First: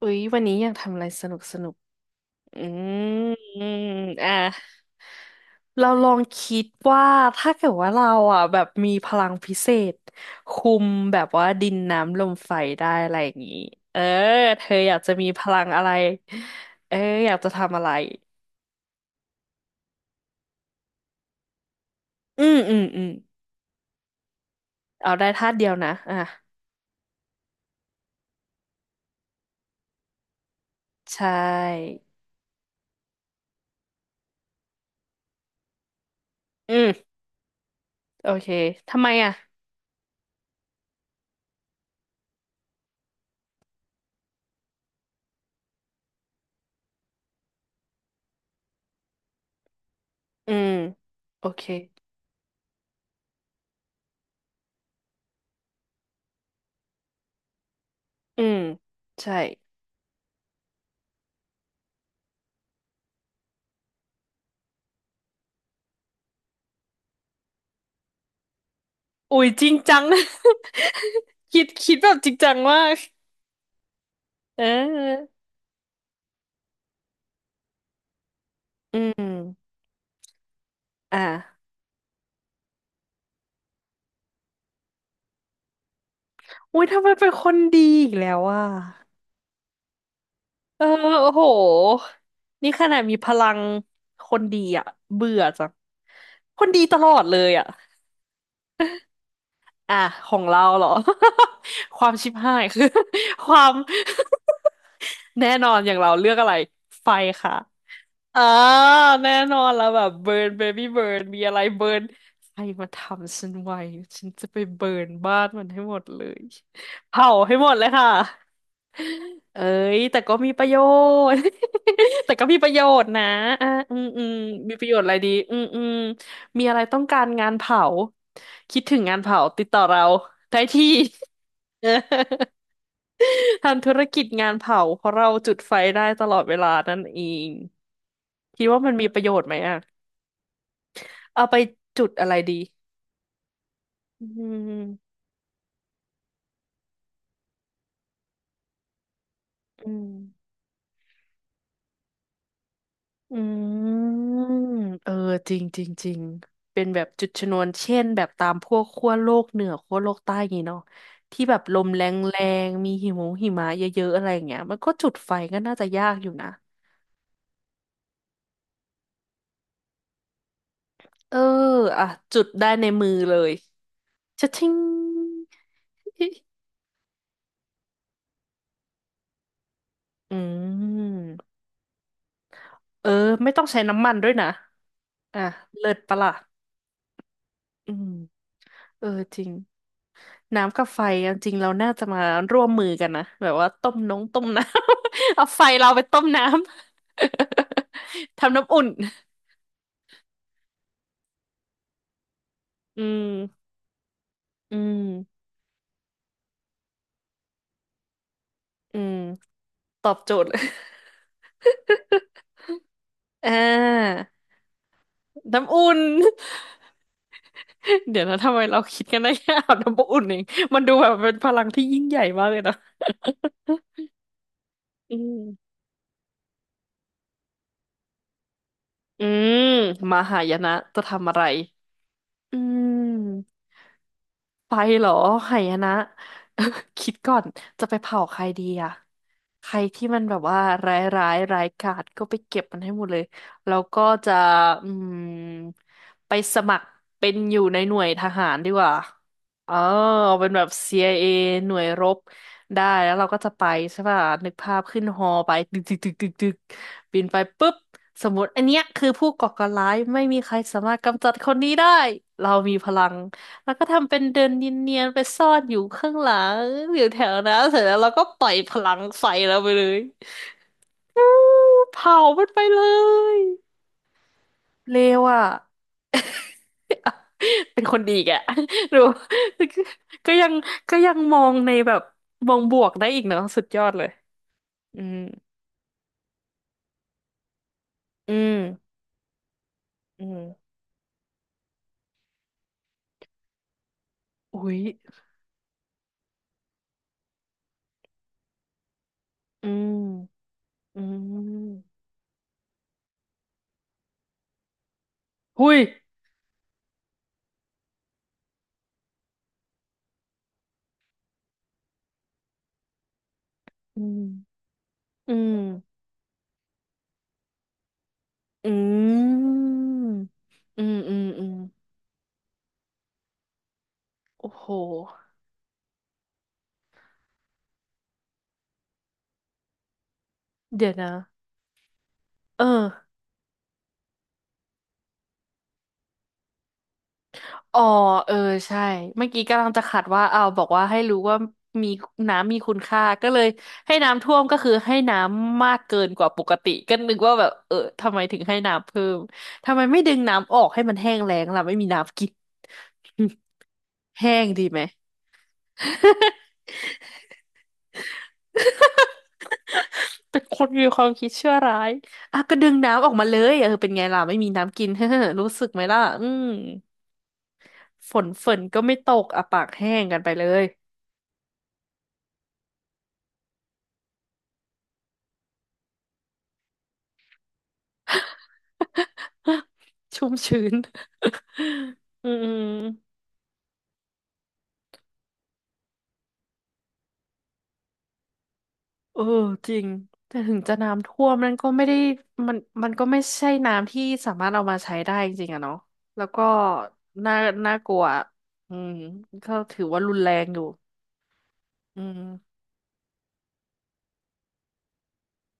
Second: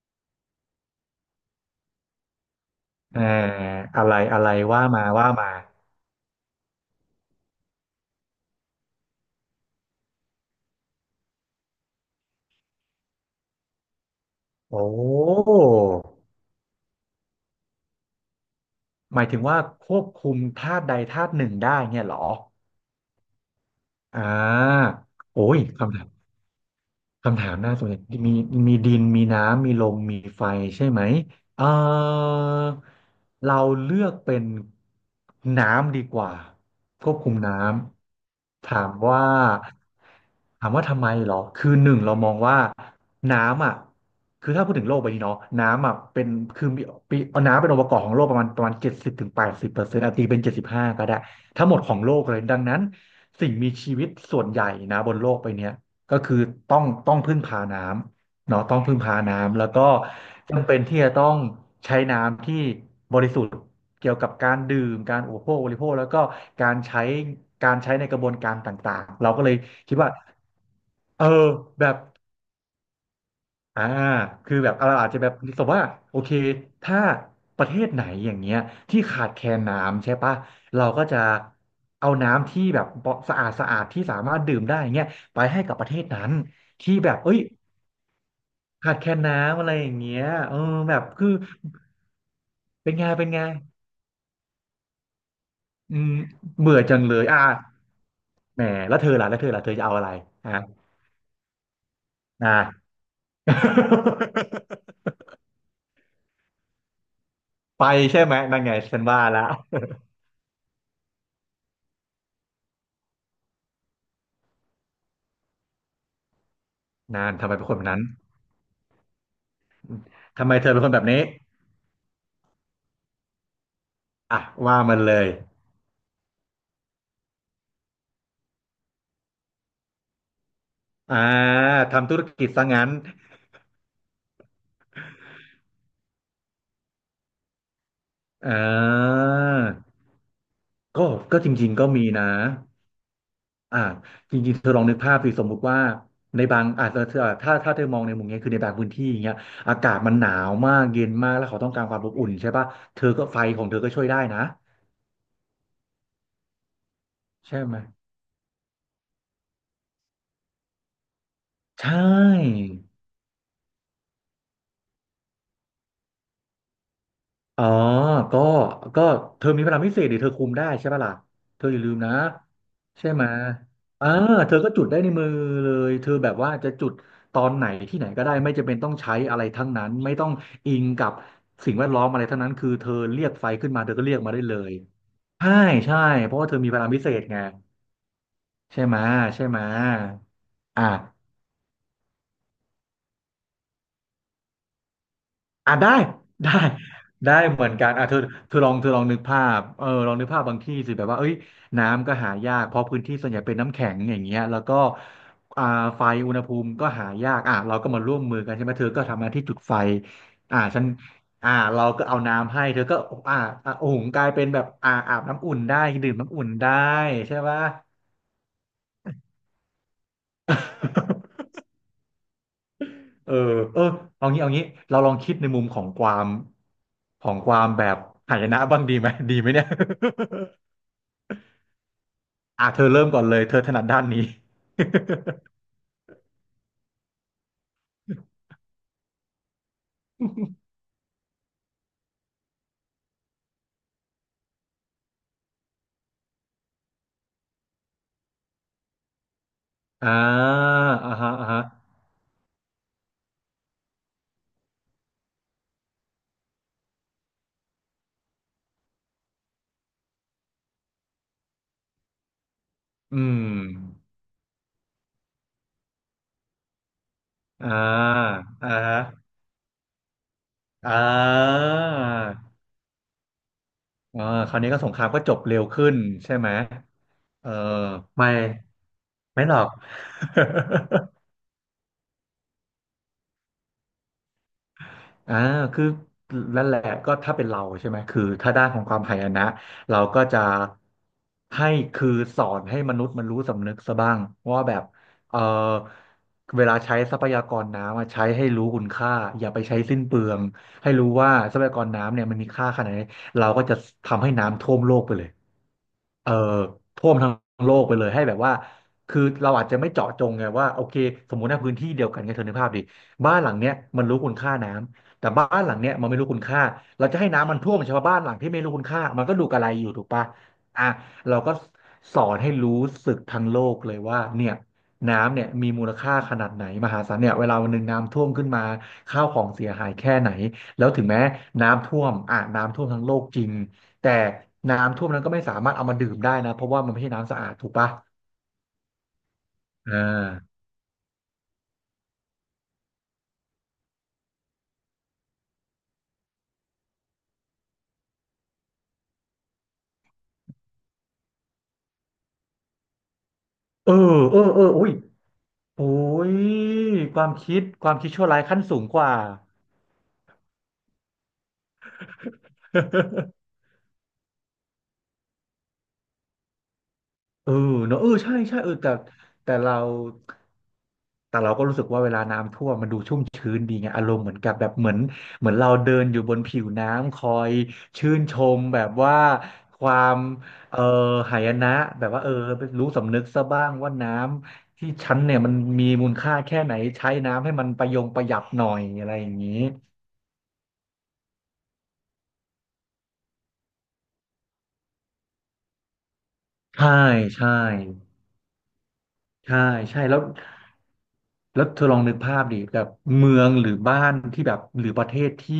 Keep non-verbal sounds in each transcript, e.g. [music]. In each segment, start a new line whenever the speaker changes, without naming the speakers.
อุ๊ยวันนี้อยากทำอะไรสนุกสนุกอื
เอ่อ
ม
อะไร
อ่
อะไร
ะ
ว่ามาว่ามา
เราลองคิดว่าถ้าเกิดว่าเราอ่ะแบบมีพลังพิเศษคุมแบบว่าดินน้ำลมไฟได้อะไรอย่างนี้เออเธอ
โอ้
อยากจะมีพลังอะไรเอออยากจะทำอะไร
หมายถึงว่าควบคุมธาตุใดธาตุหนึ่งได้เนี่ยเหรอ
อืมอืมอืม
อ่า
เอาได้
โอ้
ธาตุ
ย
เดียวนะ
คำถาม
อ่ะ
หน้าส่วนใหญ่มีมีดินมีน้ำมีลมมีไฟใช่ไหม
ใช่
เออเราเลือกเป็นน้ำดีกว่า
อืม
ควบคุมน้
โอเค
ำ
ทำไมอ่ะ
ถามว่าทำไมเหรอคือหนึ่งเรามองว่าน้ำอ่ะคือถ้าพูดถึงโลกใบนี้เนาะน้ำอ่ะเป็นคือมีปีเอาน้ำเป็นองค์ประกอบของโลกประมาณ70-80%ตีเป็น
อื
เจ็ดสิบ
ม
ห้าก็ได้
โอเค
ทั้งหมดของโลกเลยดังนั้นสิ่งมีชีวิตส่วนใหญ่นะบนโลกใบเนี้ย ก็คือต้องพึ่งพาน้
อื
ำ
ม
เนาะต้องพึ่งพา
ใช่
น้ำแล้วก็จำเป็นที่จะต้องใช้น้ำที่บริสุทธิ์เกี่ยวกับการดื่มการอุปโภคบริโภคแล้วก็การใช้การใช้ในกระบวนการต่างๆเรา
อุ๊
ก็
ย
เลย
จริง
คิ
จั
ด
ง
ว่า
[laughs]
เออ
คิด
แบบ
แบบจริงจังมาก
อ่าคือ
เ
แบบเราอาจจะแบ
ออ
บสมมติว่าโอเคถ้าประเทศไหนอย่างเงี้ย
อื
ที่ขาดแคลน
ม
น้ำใช่ปะเราก็จะ
อ่ะ
เอาน้ำที่แบบสะอาดสะอาดที่สามารถดื่มได้เงี้ยไปให้กับประเทศนั้น
อุ้ย
ที่
ทำไม
แบบ
เป็น
เอ้ย
คนดีอีกแล้วอ่ะ
ขาดแคลนน้ำอะไรอย่างเงี้ยเออ
เออ
แบบ
โอ้
คือ
โหนี่ข
เป็น
นาด
ไง
มี
เป็
พ
นไง
ลังคนดีอ่ะเบื่อจัง
อืม
คน
เบื่
ดี
อ
ต
จัง
ลอ
เล
ด
ย
เลยอ่ะ
แหมแล้วเธอล่ะแล้วเธอล่ะเธอจะเอา
อ่ะ
อะไร
ของ
อ่ะ
เราเหรอ [laughs] ความชิบหายคือ
อ่า
[laughs] ความ [laughs]
[laughs]
แน่นอนอย่างเราเลือกอะไร ไฟค่ะ
ไปใช่ไหม
อ่า
นั่นไงฉันว่า
แน่
ละ
นอนแล้วแบบเบิร์นเบบี้เบิร์นมีอะไรเบิร์นใครมาทำฉันไว้ฉันจะไปเบิร์นบ้านมันให้หมดเลย
นา
เผา
นทำไม
ให้
เป็
ห
น
ม
ค
ด
นแบ
เล
บ
ย
นั้น
ค่ะเอ้ยแต่ก็
ทำ
มี
ไม
ป
เธ
ระ
อ
โย
เป็นคนแบบนี้
ชน์ [laughs] แต่ก็มีประโยชน์นะอ่า
อ่ะ
มี
ว่า
ประโย
มั
ช
น
น์อะ
เล
ไร
ย
ดีมีอะไรต้องการงานเผาคิดถึงงานเผาติดต่อเราได้ที่
อ่าทำธุรกิจซะ
[laughs]
งั้น
ทำธุรกิจงานเผาเพราะเราจุดไฟได้ตลอดเวลานั่นเอง
อ่
คิดว่ามันมีประ
า
โยชน์ไหมอ่ะ
ก็ก็
เอา
จ
ไป
ริงๆก็
จุ
มี
ด
นะ
อะไรดี
อ่า
อื
จริงๆเธอลองนึกภา
ม
พสิสมมุติว่าในบางอาจจะเธอถ้าเธอมองในมุมเนี้ยคือในบางพื้นที่อย่างเงี้ยอากา
อื
ศ
ม
มันหนาวมากเย็นมากแล้วเขาต้องการความอบอุ่นใช่ป่ะเธอก็
อื
ไฟของเธอก็ช่วยได้
ม
นะ
เออจริงจริงจริงเป็นแบบจุดชน
ใช่
วน
ไหม
เช่นแบบตามพวกขั้วโลกเหนือขั้วโลกใต้อย่างงี้เนาะที่แบบลม
ใช่
แรงแรงมีหิมะหิมะเยอะๆอะไรอย่างเงี้ยมันก็จุดไฟก็น่าจะยากอยู่นะ
อ๋อก็ก็เธอมีพลังพิเศษดิเธอคุมได้ใช่ปะล่ะ
เออ
เธออย่าลืม
อ่ะ
นะ
จุดได้ในมื
ใช่
อ
ไหม
เลย
เออ
ชะ
เธอก็
ทิ้ง
จุดได้ในมือเลย เธอแบบว่าจะจุดตอนไหนที่ไหนก็ได้ไม่จำเป็นต้องใช้อะไรทั้งนั้นไม่ต้อง
อื
อิงกับ
ม
สิ่งแวดล้อมอะไรทั้งนั้นคือเธอ
เออ
เรียกไฟ
ไม่ต้อง
ขึ้น
ใช้
มาเธอก็
น้ำมั
เรี
น
ยก
ด้ว
มา
ย
ได้
นะ
เลย
อ่ะ
ใช่
เลิ
ใช่
ศปะล่ะ
เพราะว่าเธอมีพลังพิเศษไง
อืม
ใช่ไหม
เออจ
ใช่
ริง
ไหม
น้ำกั
อ่ะ
บไฟอะจริงเราน่าจะมาร่วมมือกันนะแบบว่าต้มน้องต้มน้ำ [laughs] เอาไฟ
อ่ะ
เรา
ได้
ไปต้มน้
ได้ได้เหมือนกัน
ำ
อ่ะเธอ
[laughs] ทำน้ำอุ่น
เธอลองนึกภาพเออลองนึกภาพบางที่สิแบบว่าเอ้ยน้ำก็หายากเพราะพื้
อื
นที่ส่วนใหญ่เป็น
ม
น้ำแข็งอย่างเงี้ยแล้ว
อื
ก็
ม
อ่าไฟอุณหภูมิก็หายากอ่ะเราก็มาร่วมมือกันใช่ไหมเธอ
อื
ก็
ม
ทำหน้าที่จุดไฟ
ตอบโจทย์ [laughs] เลย
ฉันเราก็เอาน้ำให้เธอก็อ่า
อ่
หุงก
า
ลายเป็นแบบอาบน้ำอุ่น
น้ำ
ได้
อุ่น
ดื่มน้ำ
[laughs]
อุ่นได้ใช่ปะ
เดี๋ยวนะทำไมเราคิดกันได้แค่อาบน้ำอุ่นเองมันดูแบบเป็นพ
[laughs]
ลังที่ยิ่งใหญ่มากเลยนะ
เออเออเอางี้เอางี้ เราลอ
อื
งคิด
ม
ในมุมของความแบบหายนะบ้างดีไหม
อื
ดีไหม
ม
เนี่ย
มหายนะ
[laughs]
จะทำอะไรอื
อ่ะเธอเริ่มก่อนเลย
ม
เธอถนัดด้านนี้
ไปเหรอหายนะ [laughs] คิดก่อนจะไปเผาใครดีอะใครที่มันแบบว่าร้ายร้ายกาจก็ไปเก็บมันให้หมดเลยแล้วก็จะอืมไปสมัครเป็นอยู่ในหน่วยทหารดีกว่าเออ
[laughs] อ่า
เป็นแบบ
อ่า
CIA
ฮะอ่าฮะ
หน่วยรบได้แล้วเราก็จะไปใช่ป่ะนึกภาพขึ้นฮอไปตึกตึกตึกตึกตึกบินไปปุ๊บสมมติอันเนี้ยคือผู้ก่อการร้ายไม่มีใครสามารถกำจัดคนนี้ได้เรามีพลัง
อืม
แล้วก็ทำเป็นเดินเนียนๆไปซ่อนอยู่ข้างหลังอยู่แถวนั้น
อ่า
เสร็จแล้วเราก็ปล่อย
อ่า
พลั
ฮะ
งใส่เราไปเลย
อ่
อู้
า
เผามันไปเลย
อ่าคราวนี้ก็สง
เล
ครามก็
ว
จบ
อ่ะ
เร็วขึ้นใช่ไหมเออ
[laughs] เป็นคนดีอี
ไม่
กอะ [laughs] ดู
ไม่หรอก
ก็ยังก็ยัง
[laughs]
มองในแบบมองบวกได้อีกเนาะสุดยอดเลยอืม
อ่าคือนั่นแหละก็ถ้าเป็นเราใช่ไหมคือ
อื
ถ้า
ม
ด้านของความหายนะเราก็
อื
จะ
ม
ให้คือสอนให้มนุษย์มันรู้สำนึกซะบ้างว่า
อุ้
แบ
ย
บเออเวลาใช้ทรัพยากรน้ำอะใช้ให้รู้คุณค่าอย่าไป
อื
ใช้สิ้นเปลือ
ม
งให้
อื
รู้ว่าทรัพยากร
ม
น้ำเนี่ยมันมีค่าขนาดไหนเราก็จะทำให้น้ำท่วมโลกไปเลย
หุย
เอ่อท่วมทั้งโลกไปเลยให้แบบว่าคือเราอาจจะไม่เจาะจงไงว่าโอเคสมมุติในพื้นที่เดียวกันไงเธอนึกภาพดิบ้านหลังเนี้ย
อื
มันรู้คุณค่า
ม
น้ำ แต่
อื
บ้า
ม
นหลังเนี้ยมันไม่รู้คุณค่าเราจะให้น้ำมันท่วมชาวบ้านหลังที่ไม่รู้
อื
คุณค่ามันก็ดูก
ม
ระไรอยู่ถูกปะ
อื
อ่ะ
มอืม
เรา
อื
ก็
ม
สอนให้รู้สึกทั้งโลกเลยว่าเนี่
โอ้
ย
โห
น้ำเนี่ยมีมูลค่าขนาดไหนมหาศาลเนี่ยเวลาวันหนึ่งน้ำท่วมขึ้นมาข้าวของเสียหายแค่ไหนแล้
เดี๋
ว
ยว
ถึง
นะ
แม้น้ำท่วมอ่ะ
เออ
น้ำท่วมทั้งโลกจริงแต่น้ำท่วมนั้นก็ไม่สามารถเอามาดื่มได้นะเพราะว่ามันไม่ใช่น้ำสะอาดถูก
อ๋อ
ปะ
เออใช่เมื่อกี้กำลังจะ
อ่
ขัดว่าเอาวบ
า
อกว่าให้รู้ว่ามีน้ำมีคุณค่าก็เลยให้น้ำท่วมก็คือให้น้ำมากเกินกว่าปกติก็นึกว่าแบบเออทำไมถึงให้น้ำเพิ่มทำไมไม่ดึงน้ำออกให้มันแห้งแล้งล่ะไม่มีน้ำกิน [laughs]
เออ
แห้
เออ
ง
เอ
ดี
อ
ไหม
โอ้ยโอ้ยความคิดชั่วร้ายขั้นสูงกว่า
เป็นคนมีความคิดชั่วร้ายอ่ะก็ดึงน้ำออกมาเลย
[laughs]
เออเป็นไงล่ะไม่มีน้ำกิน [laughs] เฮ้อรู้สึกไหมล่ะอืม
เออเนอะเออ
ฝน
ใช่ใช่เออ
ก็
แต่
ไม่ตกอ่ะ
แต่
ปาก
เรา
แห้งกันไปเลย
แต่เราก็รู้สึกว่าเวลาน้ำท่วมมันดูชุ่มชื้นดีไงอารมณ์เหมือนกับแบบเหมือนเราเดินอยู่บนผิวน้ำคอยชื่นชมแบบว่า
[laughs]
ความ
ชุ่มชื้น
เออหายนะแบบว่า
[laughs] อื
เออ
ม
รู้สำนึกซะบ้างว่าน้ำที่ฉันเนี่ยมันมีมูลค่าแค่ไหนใช้น้ำให้มันประยงประหยัดหน่อยอะไร
เออ
อย่างนี้
จริงแต่ถึงจะน้ำท่วมนั่นก็ไม่ได้มันก็ไม่ใช่น้ำที่สามารถเอามาใช้ได้จริงๆอะเนาะแล้วก็
ใช่
น่า
ใช่
กลัวอืมก็
ใช่
ถือ
ใช่
ว่ารุ
แล้
น
ว
แรงอยู่
เธอลอ
อื
งนึกภาพดิ
ม
แบบเมืองหรือบ้านที่แบบหรือประเทศที่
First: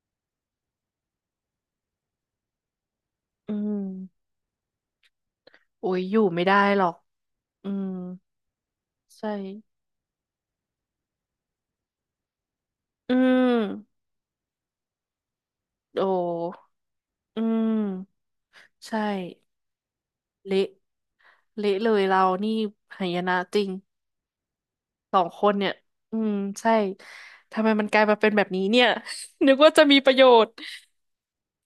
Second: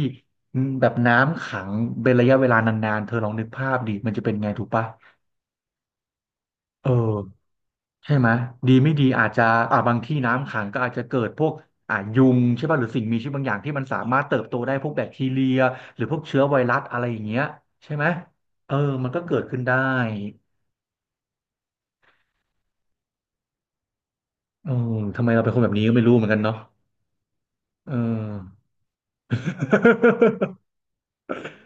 แบบน้ำขังเป็นระยะเวลานานๆเธอลองนึก
อื
ภา
ม
พดิมันจะเป็นไงถูกปะ
โอ้ยอยู่ไม่ได้หรอ
เออ
กอืม
ใช่ไหมดีไม่ดีอา
ใช่
จจะอ่าบางที่น้ำขังก็อาจจะเกิดพวกอ่ายุงใช่ป่ะหรือสิ่ง
อื
มีชีวิตบางอย่างที่มันสา
ม
มารถเติบโตได้พวกแบคทีเรียห
โอ
รือพวกเชื้อไว
้
รัสอะไรอย่างเงี้
อื
ยใช่ไหม
ม
เออ
ใช่
มันก็เกิดขึ้นได้
เละเละเลยเรานี่หายนะจริง
เออ
สอ
ทำ
ง
ไม
ค
เราเป็
น
นคน
เนี่
แบ
ย
บนี้ก็ไม่รู้
อื
เหมือน
ม
กันเนาะ
ใช่ ทำไมมัน
เอ
กลายมาเป็นแบบ
อ
นี้เนี่ย [laughs] นึกว่าจะมีประโยชน์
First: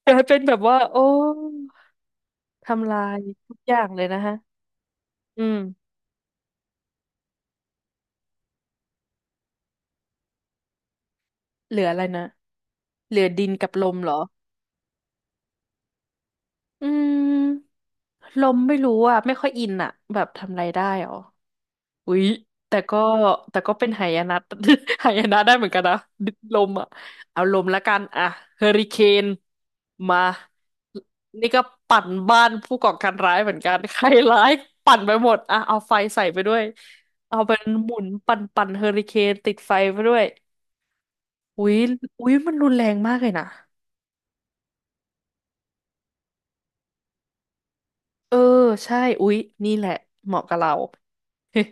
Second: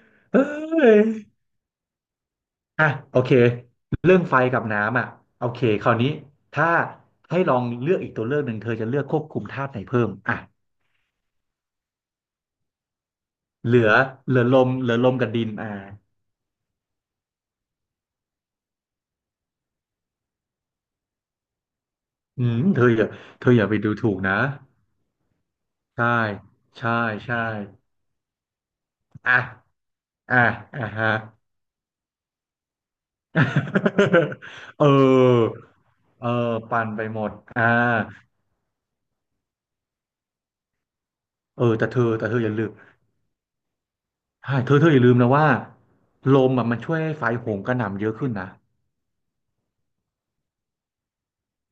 กลายเป็
เอ้
นแบบว่า
ย
โอ้
อ่ะ
ทำลา
โอ
ย
เค
ทุกอย่างเลย
เรื่
นะ
อง
ฮะ
ไฟกับน้ำอ่ะ
อื
โอ
ม
เคคราวนี้ถ้าให้ลองเลือกอีกตัวเลือกหนึ่งเธอจะเลือกควบคุมธาตุไหนเพิ่มอ่ะ
เหลืออะไรนะเหลือดินกับ
เห
ล
ลือ
มเหรอ
เหลือลมกับดินอ่า
อืมลมไม่รู้อ่ะ ไม่ค่อยอินอ่ะแบบทำอะไรได้หรอ อุ๊ย
อืม
แต่
เธอ
ก็
อย่า
แต่ก็
ไป
เป็
ดู
นหา
ถูก
ย
นะ
นะ [laughs] หายนะ [laughs] ได้เหมือนกันนะ
ใช่
ลมอ่ะ
ใช่ใช่
เอาลมละกันอ่ะเฮอริเคน
อ่ะ
มา
อ่ะอ่ะฮะ [laughs]
นี่ก็ปั่นบ้านผู้ก่อการร้ายเหมือนกันใครร้าย
เอ
ปั่นไปหมด
อ
อ่ะเอาไฟใส่
เอ
ไปด้
อ
วย
ปั่นไปหมด
เอาเป็น
อ่า
หมุนปั่นเฮอริเคนติดไฟไปด้วย
เอ
อุ๊
อ
ย
แต่เธอ
อุ๊ย
อ
มั
ย่า
น
ลื
รุ
ม
นแรงมากเลยนะ
ใช่เธออย่าลืมนะว่าลมอ่ะมันช่วยให้ไฟโหมกระหน่ำเยอะขึ้น
เออ
นะ
ใช่อุ๊ยนี่แหละเหมาะกับเรา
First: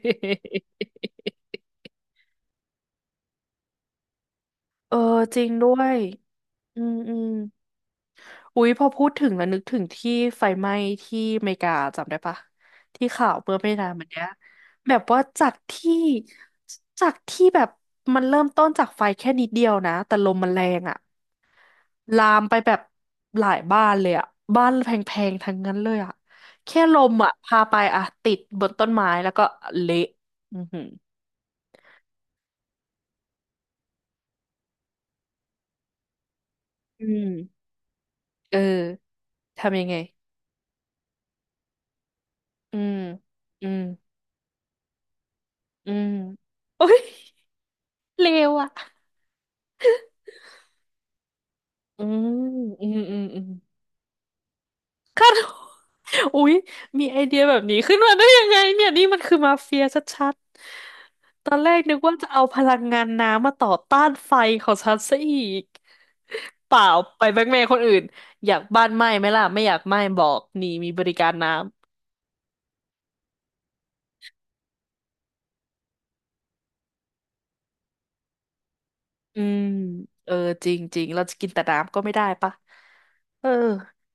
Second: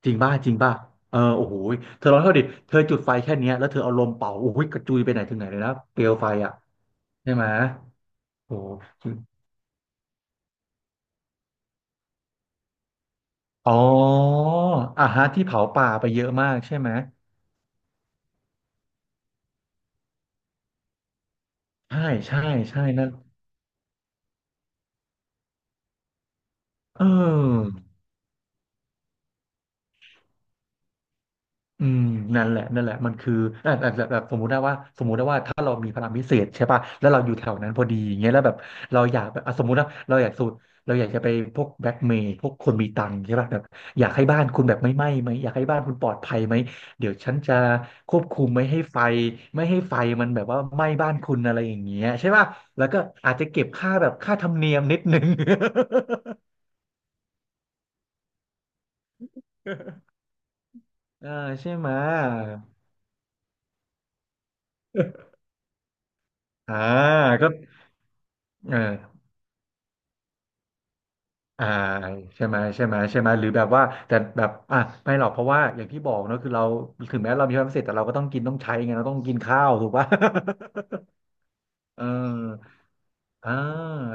จริงป่ะเออโอ้โหเธอลองเท่าดิเธอจุดไฟแค่เนี้ยแล้วเธอเอาลมเป่าโอ้โหกระ
[laughs] เอ
จุ
อ
ยไปไหนถึ
จ
งไห
ริ
น
ง
เลย
ด้
นะ
วย
เปลวไฟอ่ะ
อืมอืม
ใช่ไหมโอ้
อุ๊
โ
ยพอพู
ห
ดถึงแล้วนึกถึงที่ไฟไหม้ที่อเมริกาจำได้ปะที่ข่าวเมื่อไม่
อ๋อ
นานมาเนี้ยแบบ
อ่า
ว่า
ฮะที่
จาก
เผาป่า
ที่
ไปเยอะมากใช่ไหม
จากที่แบบมันเริ่มต้นจากไฟแค่นิดเดียวนะแต่ลมมันแรงอะ
ใช่
ลา
ใช่
มไปแบบ
ใช่นั่น
หลายบ้านเลยอะบ้านแพงๆทั้งนั้นเลยอะแค่ล
เอ
มอะพาไป
อ
อะติดบนต้นไม้แล้วก็เละอือหือ
อืมนั่นแหละมันคืออ่ะอ่ะแบบสมมุติได้ว่าถ้าเรามีพลังพิเศษใช่ป่ะ
อื
แล้วเรา
ม
อยู่แถวนั้นพอดีอย่างเงี้ยแล้วแบ
เออ
บเราอยากแบบอ่ะสมมุติ
ทำยั
นะ
งไง
เราอยากสูดเราอยากจะไปพวกแบล็กเมย์พวกคน
อื
มี
ม
ตังค์ใช่ป่ะแบบ
อืม
อยากให้บ้านคุณแบบไม่ไหม้ไหมอยากให้บ้าน
อื
คุณป
ม
ลอดภัยไหม
โอ๊ย
เดี๋ยวฉันจะคว
[laughs]
บ
เล
คุม
ว
ไม่ให้ไฟ
อะ
ไม่ให้ไฟมันแบบว่าไหม้บ้านคุณอะไรอย่างเงี้
อื
ยใช่
ม
ป่ะแล้
อื
ว
ม
ก็
อืม
อาจ
อื
จะ
ม
เก็บค่าแบบค่าธรรมเนียมนิดนึง [laughs]
อุ๊ยมีไอเดียแบบนี้ขึ้นมาได้ยังไงเนี่ยนี่มันคือมาเฟียชัด
เออ
ๆตอนแร
ใช่
ก
ไหม
นึกว่าจะเอาพลังงานน้ำมาต่อต้านไฟของฉันซะ
ย
อีกเป
อ่า
ล่าไปแบล็ก
ก็
เมย์คนอื่นอยาก
เอ
บ้านไหม้
อ
ไหมล่ะไม่อยากไหม้บอกนี่มีบริการน้
อ่าใช่ไหมใช่ไหมหรือแบบว่าแต่แบบอ่ะไม่หรอกเพราะว่าอย่างที่บอกเนอะคือเราถึงแม้เรามีความพิเศษแต่เราก็ต้องกินต้องใช้ไงเราต้องกิ
ำ
น
อืม
ข้าวถูกปะ
เออจริงจริงเราจะกินแต่น้ำ
[laughs]
ก็
เออ
ไม่ได้ปะเออ
อ่า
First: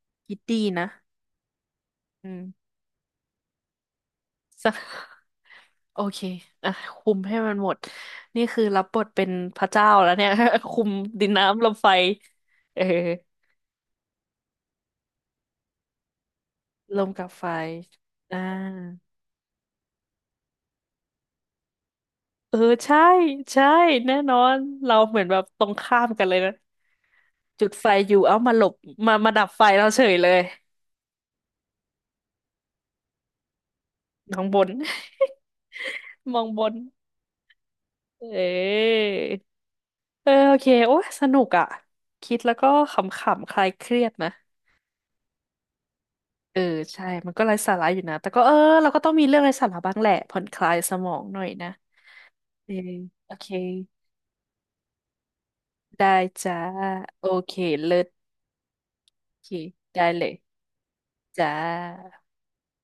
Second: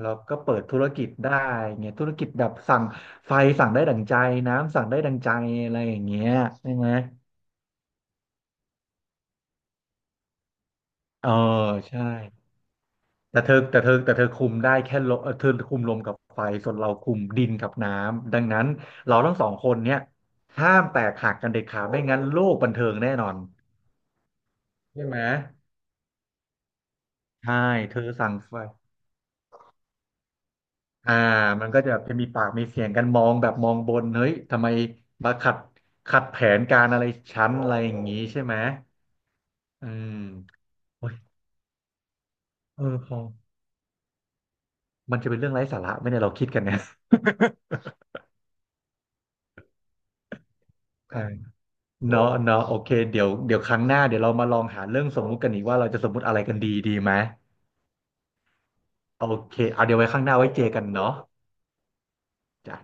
เรา
คิ
ก็
ด
เปิ
ดี
ดธุร
นะ
กิจได้ไงธุรกิ
อื
จ
ม
แบบสั่งไฟสั่งได้ดั่งใจน้ำสั่งได้ดั่ง
[laughs]
ใจอะไรอ
โอ
ย่าง
เค
เงี้ย
อ่ะ
ใช่ไหม
คุมให้มันหมด นี่คือรับบทเป็นพระเจ้าแล้วเนี่ย [laughs] คุมดิ
เออ
นน้ำลมไฟ
ใช่
เออ
แต่เธอคุมได้แค่ลมเอ่อเธอคุมลมกับไฟส่วนเรา
ลม
คุม
กับไฟ
ดินกับน้ำ
อ่า
ดังนั้นเราทั้งสองคนเนี่ยห้ามแตกหักกันเด็ดขาดไม่งั้นโล
เอ
ก
อ
บันเทิง
ใช่
แน่นอน
ใช่ แน่นอน เรา
ใช่
เห
ไหม
มือนแบบตรงข้ามกันเลยนะ
ใช่
จุดไฟ
เธอ
อยู่
สั่ง
เอามา
ไฟ
หลบมาดับไฟเราเฉยเลย
อ่ามันก็จะมีปากมีเสียงกันมองแบบมองบนเฮ้ย
มองบ
ทำ
น
ไมมาขัด
[laughs] ม
แผ
องบ
น
น
การอะไรชั้นอะไรอย่างนี้
เอ
ใช่ไหม
อ
อืม
เออโอเค โอ้ย
โอ้ย
สนุกอ่ะคิดแล้วก็
เออ
ข
พอ
ำๆคลายเครียดนะ
มันจะเป็นเรื่องไร้สาระไหมเนี่ยเราคิด
เอ
กั
อ
นเนี่ย
ใช่มันก็ไร้สาระ
[laughs]
อยู่นะแต่ก็เออเราก็ต้องมีเรื่องไร้สาระบ้างแหละผ่อนคลายสมอ
อ่า
งหน่อยนะ
เนาะเนาะ
เอ
โอ
อ
เคเดี๋ยว
โอเค
ครั้งหน้าเดี๋ยวเรามาลองหาเรื่องสมมุติกันอีกว่าเราจะส
ได้
มมุติอะไรกั
จ้า
นดีดีไหม
โอเคเลิศ
โอ
โอเค
เคเอาเดี๋ยว
ได้
ไว้ข้า
เล
งห
ย
น้าไว้เจอกันเนาะ
จ้า
จ้ะ